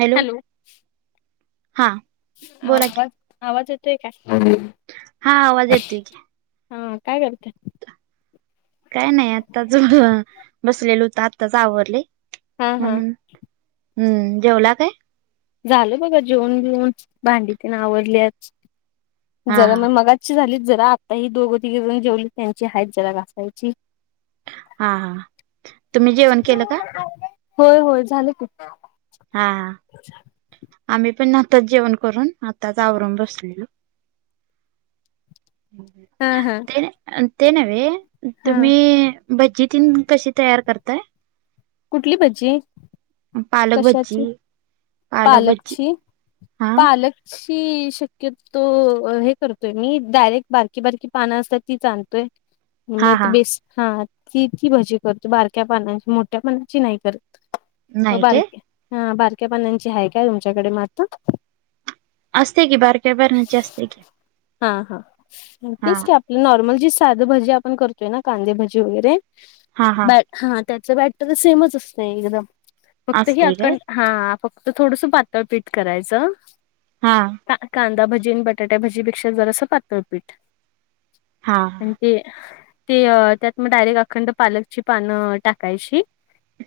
Hello हा बोला की आवाज, आवाज येतोय काय? हा आवाज येतोय की हा काय करते? काय नाही, आता च बसलेलो हुत आत्ताच आवरलय हा हा म्हणून हम्म जेवला काय? झाल बघा जेवुन बीऊन भाडी तेण आवरली आज हा जरा हा मि मगाच ची झालीत जरा आता ही दोघं तिघं जण जेवले त्यांची हाइत जरा घासायची. हा हा. तुम्ही जेवण केलं का होय होय झालं की हा. आम्ही पण आताच जेवण करून आताच आवरून बसलेलो. [inaudible] हा, हा. ते, ते नव्हे, हा तुम्ही भजी तीन कशी तयार करताय? कुठली भजी? पालक भजी. कशाची पालकची, पालक शी शक्यतो हे करतोय मी, डायरेक्ट बारकी, बारकी पानं असतात तीच आणतोय. [inaudible] मग ते बेस हा ती, ती भाजी करतो बारक्या पानाची, मोठ्या पानाची नाही करत. व नाही काय बारक हा बारक्या पानांची आहे काय तुमच्याकडे म आता? असत्या की, बारक्या बारण्याची असत्या की. हा, हा, हा तेच की, आपलं नॉर्मल जी साध भजी आपण करतोय ना कांदेभजी वगैरे बॅ हा, त्याच बॅटर सेमच असतय एकदम, फक्त हे असते काय अकं हा, फक्त थोडसं पातळ पीठ करायचं. हा. कांदा भजी आणि बटाट्या भजीपेक्षा जरासं पातळपीठ. हा. आणि ते, ते त्यात मग डायरेक्ट आखंड पालकची पानं टाकायची.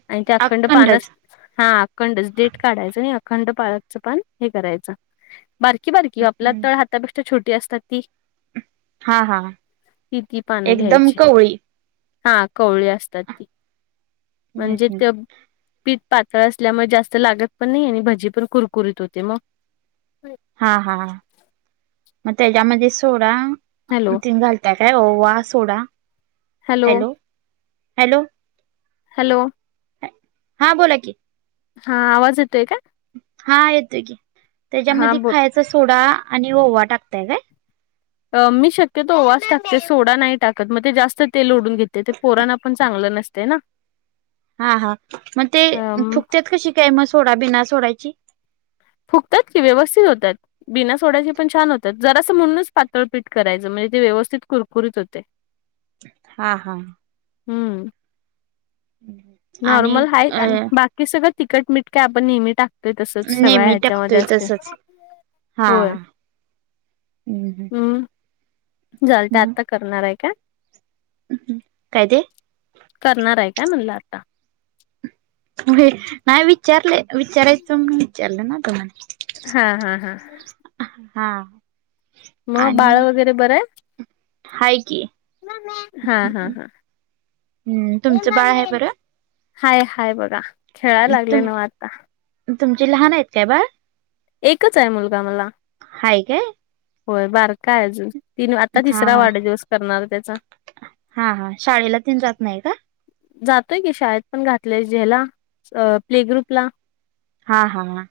आणि ते आखंड पानस अखंडच हा अखंडच काढायच आणि आखंड पाळच पान हे करायचं, बारकी-बारकी आपला हम्म तळहात पेक्षा छोटी असतात ती. हा, हा, हा ती ती पानं एकदम घ्यायची कवळी. हा कवळी असतात ती, म्हणजे ते पीठ पातळ असल्यामुळे जास्त लागत पण नाही आणि भजी पण कुरकुरीत होते मग. हा, हा, हा, मग त्याच्यामध्ये सोडा हॅलो ती घाल त्या काय, ओवा, सोडा. हॅलो? हॅलोे? हॅलोे? हां बोला की. हा आवाज येतोय का? हा, येतोय की, हा त्याच्यामध्ये बोल खायचा सोडा आणि ओवा टाकताय काय? मी शक्यतो ओवाच टाकते, सोडा नाही टाकत मग ते जास् स्त तेल ओडून घेतय ते, पोराना पण चांगलं नसते ना. हा, हा मग ते फुकत्यात कशी काय सोडा मग बिना सोडाची? फुगत्यात की व्यवस्थित होत्यात. बिना सोड्याचे पण छान होतात, जरासं म्हणूनच पातळ पीठ करायचं, म्हणजे ते व्यवस्थित कुरकुरीत होते. हा, हा. हम्म, आणि नॉर्मल हाय अ आणि बाक की सगळं तिखट, मिठ काय आपण नेहमी टाकतोय तसंच. सगळ्या नेहमी टाकतोय ह्याच्यामध्ये असते, तसच हा होय. हम्म. झालत आता करणार आहे का? काय ते? करणार आहे काय म्हणला आता? नाही विचारले, विचारायचं म्हणून विचारलं ना तुम्हाला. हा हा हा. हा. म बाळ आणि वगैरे बरं आहे? हाय की. हा हा हा. तुमचं बाळ आहे बरं? हाय हाय बघा. खेळायला लागले तुम ना आता. तुमचे लहान आहेत काय बाळ? एकच आहे मुलगा मला. हाय काय. होय बारका आहे अजून. तीन आता हा तिसरा हा वाढदिवस करणार त्याचा. हा हा शाळेला तीन जात नाही का? जातोय की शाळेत पण घातलंय ज्याला, अ प्ले ग्रुपला. हा हा हा.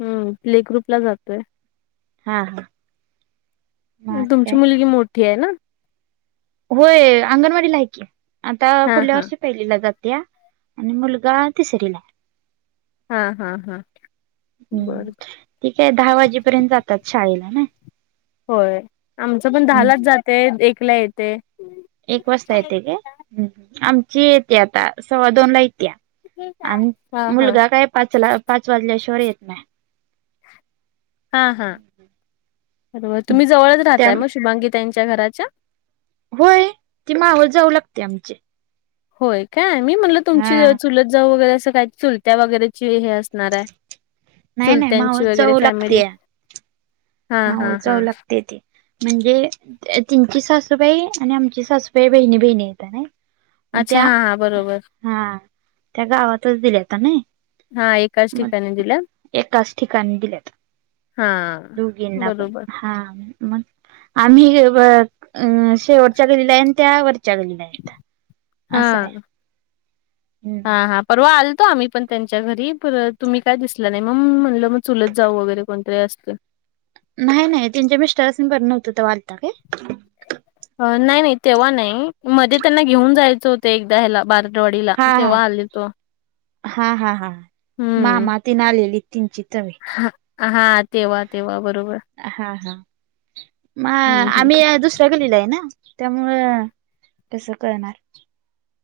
हम्म प्ले ग्रुपला जातोय. हा हा मग आणि काय तुमची मुलगी मोठी आहे ना? होय अंगणवाडीला आहे की, आता हा पुढल्या हा वर्ष. पहिलीला जातीया आणि मुलगा तिसरीला. हा हा हा. बर. ईथे आहे दहा वाजेपर्यंत जातात शाळेला ना. होय आमचं पण दहालाच हम्म जातेय, एकला येते. एक वाजता येते काय? आमची येते आता सव्वा दोनला येती या. आणि हा हा मुलगा काय पाचला पाच वाजल्याशिवाय येत नाही. हा हा. म हम्म. तुम्ही जवळच त्या राहताय मग शुभांगी ताईंच्या घराच्या? होय ती मावस जाऊ लागते आमची. होय काय? मी म्हणलं तुमची हा चुलत जाऊ वगैरे असं काय चुलत्या वगैरेची हे अस- णारे. नाही नाही चुलत्यांची माऊस वगैरे फॅमिली. हा हा मावस हा जाऊ लागते ती. म्हणजे त्यांची सासूबाई आणि आमची सासूबाई बहिणी बहिणी येता ना. म अच्छा त्या. हा हा बरोबर हा. त्या गावातच दिल्यात ना, हा एकाच मग ठिकाणी दिल्या एकाच ठिकाणी दिल्यात. हा. दोघींना पण. बरोबर हा मग. आम्ही हे बघ शेवटच्या गल्लीला आहे आणी त्या वरच्या गल्लीला आहेत. असं आहे ह. हा हम् हा. परवा आलतो आम्ही पण त्यांच्या घरी पर तुम्ही काय दिसला नाही म्हणून मी म्हणलं मग चुलत जाऊ वगैरे कोणतरी असल- नाही नाही त्यांच्या मिस्टरासन् बरं नव्हतं तव्हा आलता काय? नाही नाही तेव्हा नाही मध्ये त्यांना घेऊन जायचं होतं एकदा ह्याला बार दौडीला हा तेव्हा आलेतो. हा हा हा हा हम्म. मामा तीन आणलेली तिनची चव हे. हां. तेव्हा, तेव्हा बरोबर. हा हा. म हं, हं. आम्ही दुसऱ्या गल्लीला आहे ना त्यामुळं तस कळनार.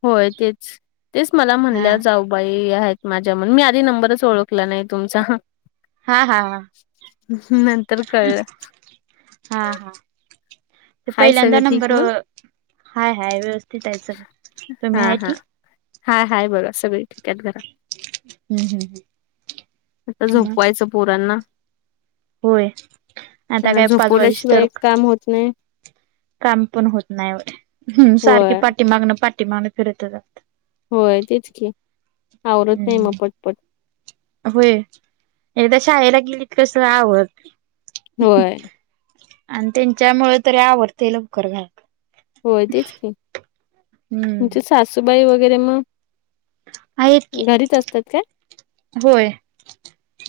होय तेच. तेच मला हा म्हणल्या जाऊ- बाई आहेत माझ्या म्हणून, मी आधी नंबरच ओळखला नाही तुमचा ह हा हा हा ह. नंतर कळलं. हा हा. तर हाय पहिल्यांदा सगळं ठीक नंबर, मग? हाय- हाय व्यवस्थित आहे सगळ तु्ही हां, हां. आहेती. हाय- हाय बोला सगळी. [unintelligible] हम्म हम्म आता मग झोपवायचं पोरांना. होय आता त्यांना काय पाच वाजेस तर झोपवल्याशिवाय काम होत नाही. काम पण होत नाही, सारखी होय, पाठी मागणं पाठी मागणं फिरत. [unintelligible] होय, तेच की. आवरत नाही हम्म मग ह. पटपट. होय, एकदा शाळेला गेलीत कस आवत होय. आणि त्यांच्यामुळे तरी आवरतय लवकर घरात. होय तेच की, तुमची हम्म सासूबाई वगैरे मग. आहेत की घरीच असतात का? होय,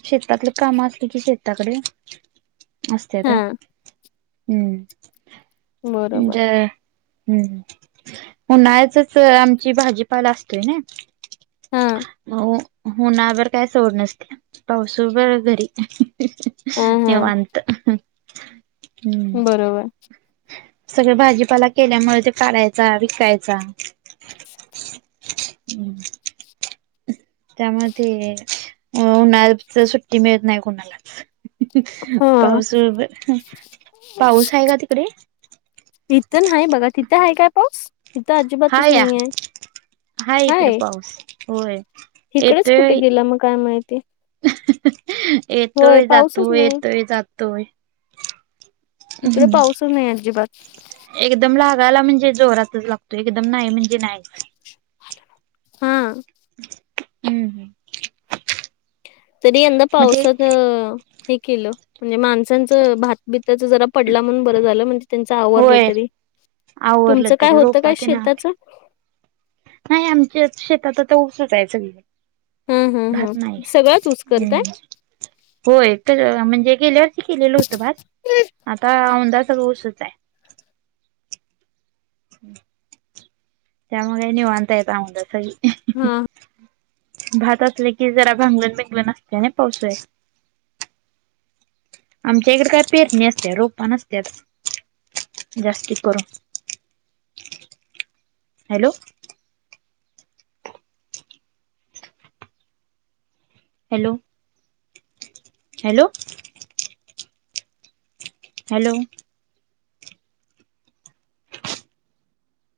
शेतातले काम असले कि शेताकडे असतेत, हा हू. बरोबर [unintelligible] ह, उन्हाळ्याचच आमची भाजीपाला असतोय ना. हा अ. उन्हावर काय सोड नसते [unintelligible] घरी. हा [unintelligible] हा निवांत. बरोबर. सगळ भाजीपाला केल्यामुळे ते काढायचा विकायचा. हम्म. त्यामध्ये उन्हाळच सुट्टी मिळत नाही कोणालाच. [unintelligible] हा पाऊस आहे का तिकडे? इथं ना बघा तिथं आहे काय पाऊस इथं अजिबातच हा या नाही आहे? हा इकडे हाय. पाऊस होय. हिकडेच कुठे येतोय गेला मग काय माहिती. [unintelligible] होय येतोय जातो, पाऊसच नाही येतोय जातोय. हिकडे पाऊसच नाही अजिबात. एकदम लागायला म्हणजे जोरातच लागतो, एकदम नाही म्हणजे नाही. हां. हम्म हम्. तरी यंदा पावसात, हे केलं म्हणजे [unintelligible] त्यांचं भातबीताच जरा पडला म्हणून बरं झालं, म्हणजे त्यांच आवरलं होय तरी. आवरलं तुमचं काय तरी होतं काय रोपात ना. शेताचं? नाही आमच्या शेतात आता ऊसच हाय सगळ. हा हा हा भात नाही, सगळंच ऊस करताय म् होयच म्हणजे. [unintelligible] [unintelligible] केलेल होतं भात, आता औंंदा सगळ ऊसच हाय. हम्म त्यामुळे निवांत येत औंदा सगळी. हम. भात असले की जरा भांगल- बिंगल नसते ना पावसाळ्यात. आमच्या इकडे काय पेरणी असते रोप नस्त्यात. जास्ती. [unintelligible] हॅलो. हॅलो. Hello hello